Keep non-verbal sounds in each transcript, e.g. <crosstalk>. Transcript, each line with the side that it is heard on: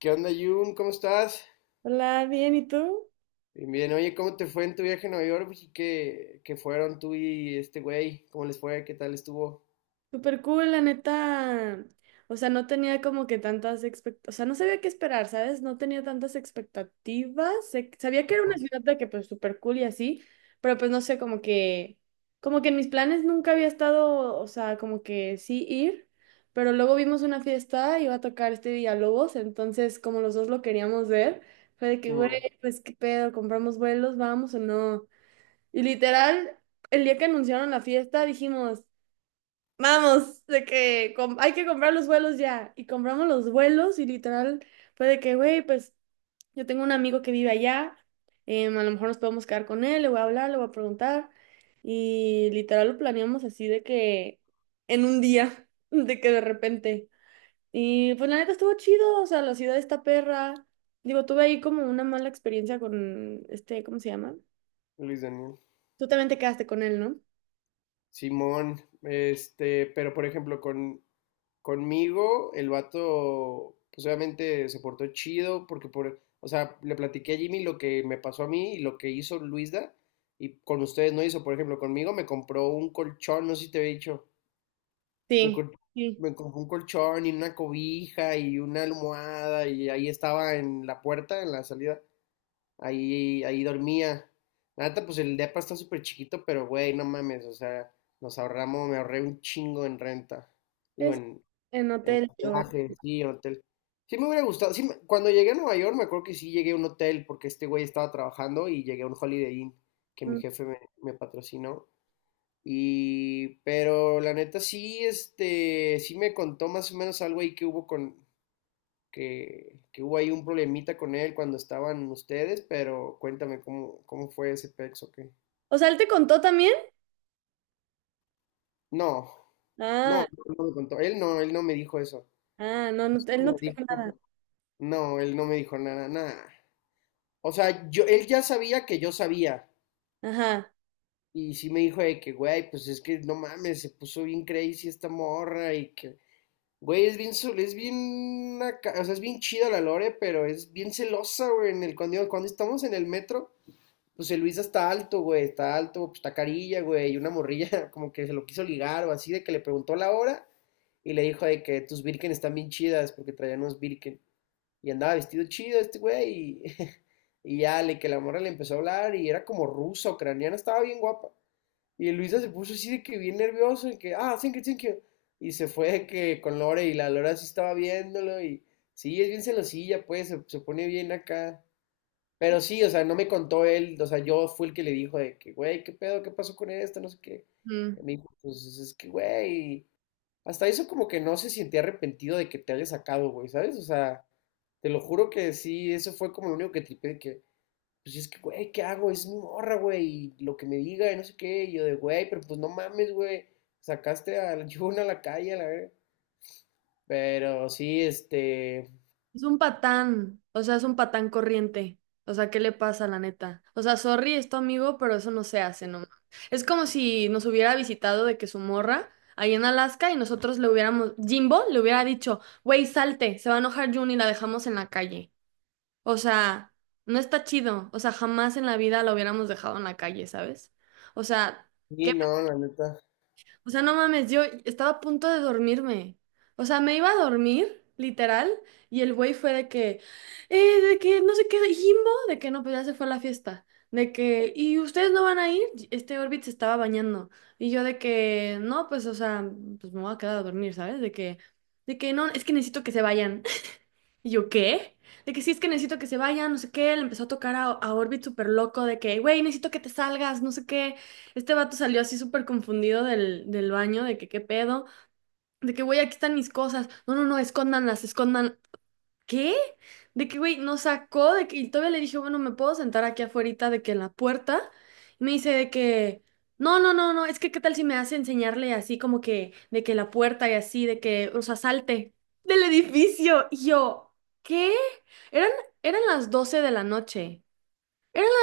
left: ¿Qué onda, Jun? ¿Cómo estás?
right: Hola, bien, ¿y tú?
left: Bien, bien. Oye, ¿cómo te fue en tu viaje a Nueva York? ¿Y qué fueron tú y este güey? ¿Cómo les fue? ¿Qué tal estuvo?
right: Súper cool, la neta. O sea, no tenía como que tantas expectativas, o sea, no sabía qué esperar, ¿sabes? No tenía tantas expectativas. Sabía que era una ciudad de que pues súper cool y así, pero pues no sé, como que en mis planes nunca había estado, o sea, como que sí ir, pero luego vimos una fiesta, iba a tocar este Villalobos, entonces como los dos lo queríamos ver, fue de que, güey,
left: Simón.
right: pues qué pedo, compramos vuelos, vamos o no. Y literal, el día que anunciaron la fiesta dijimos, vamos, de que hay que comprar los vuelos ya. Y compramos los vuelos y literal fue de que, güey, pues yo tengo un amigo que vive allá, a lo mejor nos podemos quedar con él, le voy a hablar, le voy a preguntar. Y literal lo planeamos así de que en un día, <laughs> de que de repente. Y pues la neta estuvo chido, o sea, la ciudad está perra. Digo, tuve ahí como una mala experiencia con este, ¿cómo se llama?
left: Luis Daniel.
right: Tú también te quedaste con él, ¿no?
left: Simón, este, pero por ejemplo, conmigo, el vato, pues obviamente se portó chido, porque por, o sea, le platiqué a Jimmy lo que me pasó a mí y lo que hizo Luisda, y con ustedes no hizo, por ejemplo, conmigo me compró un colchón, no sé si te había dicho. Me,
right: Sí,
left: co-
right: sí.
left: Me compré un colchón y una cobija y una almohada y ahí estaba en la puerta, en la salida. Ahí dormía. La neta, pues el depa está súper chiquito, pero güey, no mames, o sea, nos ahorramos, me ahorré un chingo en renta. Digo,
right: Es
left: en,
right: en
left: en
right: Hotel Dior.
left: hospedaje, sí, en hotel. Sí me hubiera gustado, sí, cuando llegué a Nueva York me acuerdo que sí llegué a un hotel porque este güey estaba trabajando y llegué a un Holiday Inn que mi jefe me patrocinó y, pero la neta sí, este, sí me contó más o menos algo ahí que hubo que hubo ahí un problemita con él cuando estaban ustedes, pero cuéntame cómo fue ese pex o qué.
right: O sea, ¿él te contó también?
left: No,
right: Ah,
left: no me contó. Él no me dijo eso.
right: ah, no, no, él no
left: Me
right: te dijo nada.
left: dijo- no, él no me dijo nada. O sea, yo, él ya sabía que yo sabía.
right: Ajá.
left: Y sí me dijo de que, güey, pues es que no mames, se puso bien crazy esta morra y que güey, es bien, o sea, es bien chida la Lore, pero es bien celosa, güey. Cuando estamos en el metro, pues el Luis está alto, güey, está alto, pues está carilla, güey, y una morrilla <laughs> como que se lo quiso ligar o así, de que le preguntó la hora y le dijo de que tus Birken están bien chidas porque traían unos Birken. Y andaba vestido chido este güey y, <laughs> y ya, le que la morra le empezó a hablar y era como rusa, ucraniana, estaba bien guapa. Y Luisa se puso así de que bien nervioso, y que, ah, thank you, thank you. Y se fue de que con Lore, y la Lore sí estaba viéndolo, y sí, es bien celosilla, pues, se pone bien acá. Pero sí, o sea, no me contó él, o sea, yo fui el que le dijo de que, güey, ¿qué pedo? ¿Qué pasó con esto? No sé qué. Y
right: Mm.
left: me dijo, pues es que, güey, hasta eso como que no se sentía arrepentido de que te haya sacado, güey, ¿sabes? O sea, te lo juro que sí, eso fue como lo único que tripé de que, pues es que, güey, ¿qué hago? Es mi morra, güey, y lo que me diga, y no sé qué, y yo de, güey, pero pues no mames, güey, sacaste al la <laughs> chivona a la calle, a la verga. Pero sí, este,
right: Es un patán, o sea, es un patán corriente. O sea, ¿qué le pasa, la neta? O sea, sorry, es tu amigo, pero eso no se hace, no. Es como si nos hubiera visitado de que su morra ahí en Alaska y nosotros le hubiéramos, Jimbo le hubiera dicho, güey, salte, se va a enojar June y la dejamos en la calle. O sea, no está chido. O sea, jamás en la vida la hubiéramos dejado en la calle, ¿sabes? O sea, qué.
left: sí, no, la neta.
right: O sea, no mames, yo estaba a punto de dormirme. O sea, me iba a dormir, literal, y el güey fue de que no sé qué, de Jimbo, de que no, pues ya se fue a la fiesta. De que, ¿y ustedes no van a ir? Este Orbit se estaba bañando. Y yo de que, no, pues, o sea, pues me voy a quedar a dormir, ¿sabes? De que no, es que necesito que se vayan. ¿Y yo qué? De que sí, es que necesito que se vaya, no sé qué. Le empezó a tocar a Orbit súper loco de que, güey, necesito que te salgas, no sé qué. Este vato salió así súper confundido del, del baño, de que qué pedo. De que, güey, aquí están mis cosas. No, no, no, escóndanlas, escondan. ¿Qué? De que, güey, nos sacó de que, y todavía le dije, bueno, ¿me puedo sentar aquí afuera de que en la puerta? Y me dice de que, no, no, no, no, es que qué tal si me hace enseñarle así como que, de que la puerta y así, de que, o sea, salte del edificio. Y yo, ¿qué? Eran, eran las 12 de la noche.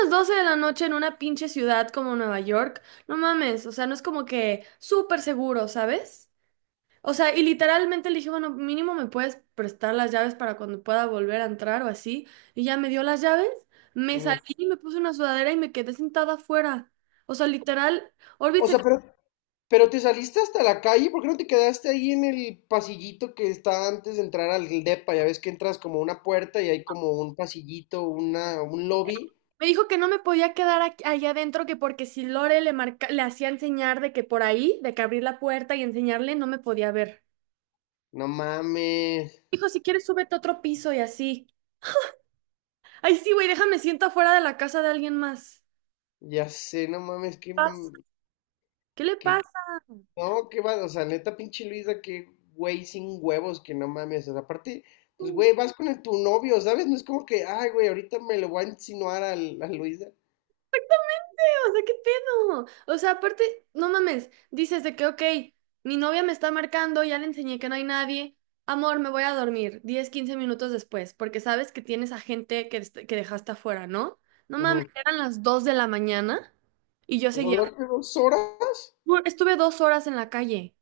right: Las 12 de la noche en una pinche ciudad como Nueva York. No mames, o sea, no es como que súper seguro, ¿sabes? O sea, y literalmente le dije, bueno, mínimo me puedes prestar las llaves para cuando pueda volver a entrar o así. Y ya me dio las llaves, me
left: Ujú.
right: salí, me puse una sudadera y me quedé sentada afuera. O sea, literal, Orbit
left: O sea, pero te saliste hasta la calle, ¿por qué no te quedaste ahí en el pasillito que está antes de entrar al depa? Ya ves que entras como una puerta y hay como un pasillito, un lobby.
right: me dijo que no me podía quedar allá adentro, que porque si Lore le marca, le hacía enseñar de que por ahí, de que abrir la puerta y enseñarle, no me podía ver.
left: No mames,
right: Dijo, si quieres, súbete a otro piso y así. Ay, sí, güey, déjame siento afuera de la casa de alguien más.
left: ya sé, no mames, qué,
right: Paz. ¿Qué le pasa?
left: qué No, qué va, o sea, neta, pinche Luisa, qué güey sin huevos, que no mames. O sea, aparte, pues güey, vas con tu novio, ¿sabes? No es como que, ay, güey, ahorita me lo voy a insinuar a, Luisa.
right: <laughs> O sea, ¿qué pedo? O sea, aparte, no mames, dices de que, ok, mi novia me está marcando, ya le enseñé que no hay nadie. Amor, me voy a dormir 10 15 minutos después, porque sabes que tienes a gente que, que dejaste afuera, ¿no? No
left: Ujú.
right: mames, eran las 2 de la mañana y yo
left: O sea,
right: seguía.
left: ¿duró que 2 horas?
right: Estuve 2 horas en la calle.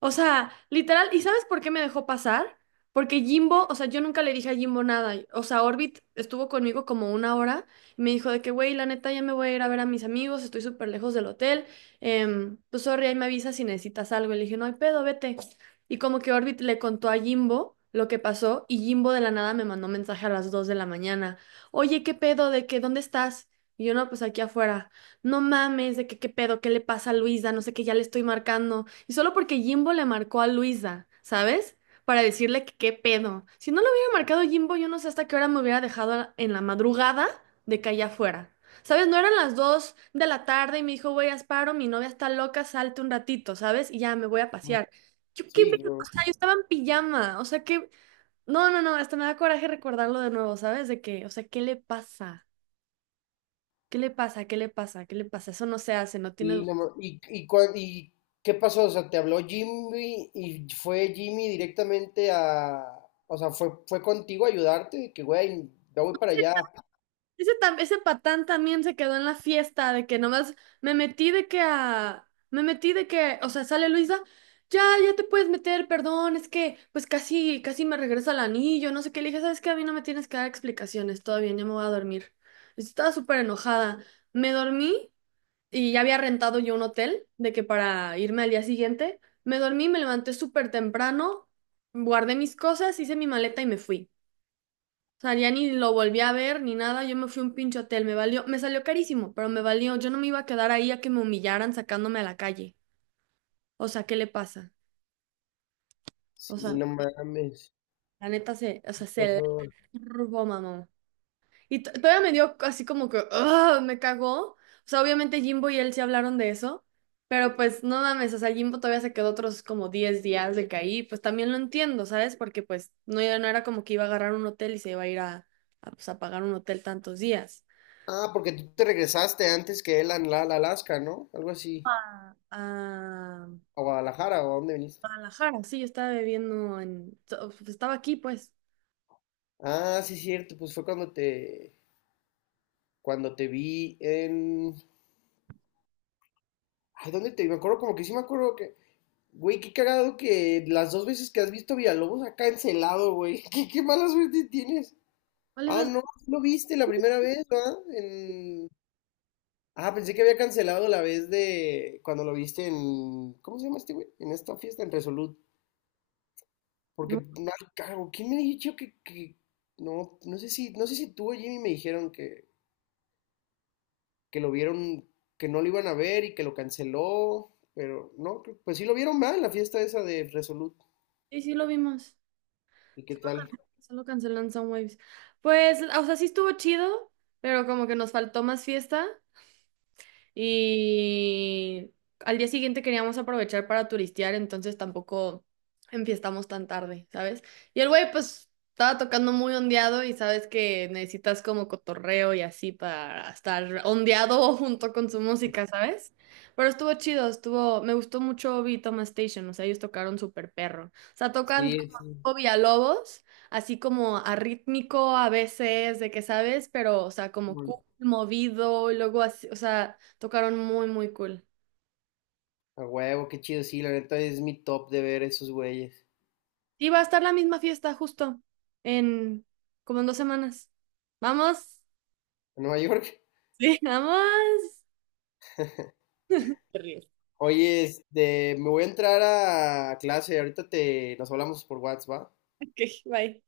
right: O sea, literal, ¿y sabes por qué me dejó pasar? Porque Jimbo, o sea, yo nunca le dije a Jimbo nada. O sea, Orbit estuvo conmigo como una hora y me dijo de que, güey, la neta ya me voy a ir a ver a mis amigos, estoy súper lejos del hotel. Pues, sorry, ahí me avisas si necesitas algo. Y le dije, no hay pedo, vete. Y como que Orbit le contó a Jimbo lo que pasó y Jimbo de la nada me mandó mensaje a las 2 de la mañana. Oye, ¿qué pedo? ¿De qué? ¿Dónde estás? Y yo, no, pues aquí afuera. No mames, de que qué pedo, qué le pasa a Luisa, no sé qué, ya le estoy marcando. Y solo porque Jimbo le marcó a Luisa, ¿sabes? Para decirle que qué pedo. Si no le hubiera marcado Jimbo, yo no sé hasta qué hora me hubiera dejado en la madrugada de que allá fuera. ¿Sabes? No eran las 2 de la tarde y me dijo, güey, Asparo, mi novia está loca, salte un ratito, ¿sabes? Y ya me voy a
left: Ujú.
right: pasear. Yo qué
left: Sí,
right: pedo,
left: güey.
right: o sea, yo estaba en pijama, o sea, que... No, no, no, hasta me da coraje recordarlo de nuevo, ¿sabes? De que, o sea, ¿qué le pasa? ¿Qué le pasa? ¿Qué le pasa? ¿Qué le pasa? Eso no se hace, no tiene...
left: Y, no ma- y qué pasó? O sea, te habló Jimmy y fue Jimmy directamente a. O sea, fue contigo a ayudarte, de que güey, ya voy para allá.
right: Ese, ese patán también se quedó en la fiesta de que nomás me metí de que a... Me metí de que, o sea, sale Luisa, ya, ya te puedes meter, perdón, es que pues casi, casi me regresa el anillo, no sé qué, le dije, ¿sabes qué? A mí no me tienes que dar explicaciones, todo bien, ya me voy a dormir. Estaba súper enojada. Me dormí y ya había rentado yo un hotel de que para irme al día siguiente, me dormí, me levanté súper temprano, guardé mis cosas, hice mi maleta y me fui. O sea, ya ni lo volví a ver ni nada, yo me fui a un pinche hotel, me valió, me salió carísimo, pero me valió, yo no me iba a quedar ahí a que me humillaran sacándome a la calle. O sea, ¿qué le pasa? O
left: Sí,
right: sea,
left: no mames.
right: la neta se, o
left: ¿Qué
right: sea, se la
left: pasó?
right: turbó, mamá. Y todavía me dio así como que, "Ugh", me cagó. O sea, obviamente Jimbo y él sí hablaron de eso, pero pues no mames, o sea, Jimbo todavía se quedó otros como 10 días de que ahí, pues también lo entiendo, ¿sabes? Porque pues no, no era como que iba a agarrar un hotel y se iba a ir a, pues, a pagar un hotel tantos días.
left: Ah, porque tú te regresaste antes que él a a Alaska, ¿no? Algo así.
right: A, a
left: A Guadalajara, ¿o a dónde viniste?
right: Guadalajara, sí, yo estaba bebiendo en... Estaba aquí, pues.
left: Ah, sí, cierto. Pues fue cuando te vi en... Ay, ¿dónde te vi? Me acuerdo como que sí me acuerdo que... Güey, qué cagado que las dos veces que has visto Villalobos ha cancelado, güey. <laughs> ¿Qué mala suerte tienes?
right: Cuáles
left: Ah,
right: dos.
left: no, sí lo viste la primera vez, ¿verdad? En... Ah, pensé que había cancelado la vez de cuando lo viste en... ¿Cómo se llama este güey? En esta fiesta, en Resolute. Porque
right: No,
left: no hay cargo. ¿Quién me dijo no, no sé si tú o Jimmy me dijeron que lo vieron, que no lo iban a ver y que lo canceló, pero no, pues sí lo vieron mal la fiesta esa de Resolute.
right: sí, sí lo vimos.
left: ¿Y qué
right: Solo,
left: tal?
right: solo cancelan Soundwaves. Pues, o sea, sí estuvo chido, pero como que nos faltó más fiesta. Y al día siguiente queríamos aprovechar para turistear, entonces tampoco enfiestamos tan tarde, ¿sabes? Y el güey pues estaba tocando muy ondeado y sabes que necesitas como cotorreo y así para estar ondeado <laughs> junto con su música, ¿sabes? Pero estuvo chido, estuvo, me gustó mucho Obi y Toma Station, o sea, ellos tocaron súper perro. O sea, tocan
left: Sí,
right: como
left: sí,
right: tipo Villalobos, así como arrítmico a veces, de que sabes, pero o sea, como
left: bueno.
right: cool, movido, y luego así, o sea, tocaron muy, muy cool.
left: A huevo, qué chido, sí, la neta es mi top de ver esos güeyes.
right: Y va a estar la misma fiesta justo en como en 2 semanas. Vamos.
left: En Nueva York. <laughs>
right: Sí. <laughs> Vamos. Te ríes.
left: Oye, este, me voy a entrar a clase, ahorita te, nos hablamos por WhatsApp, ¿va?
right: Ok, bye.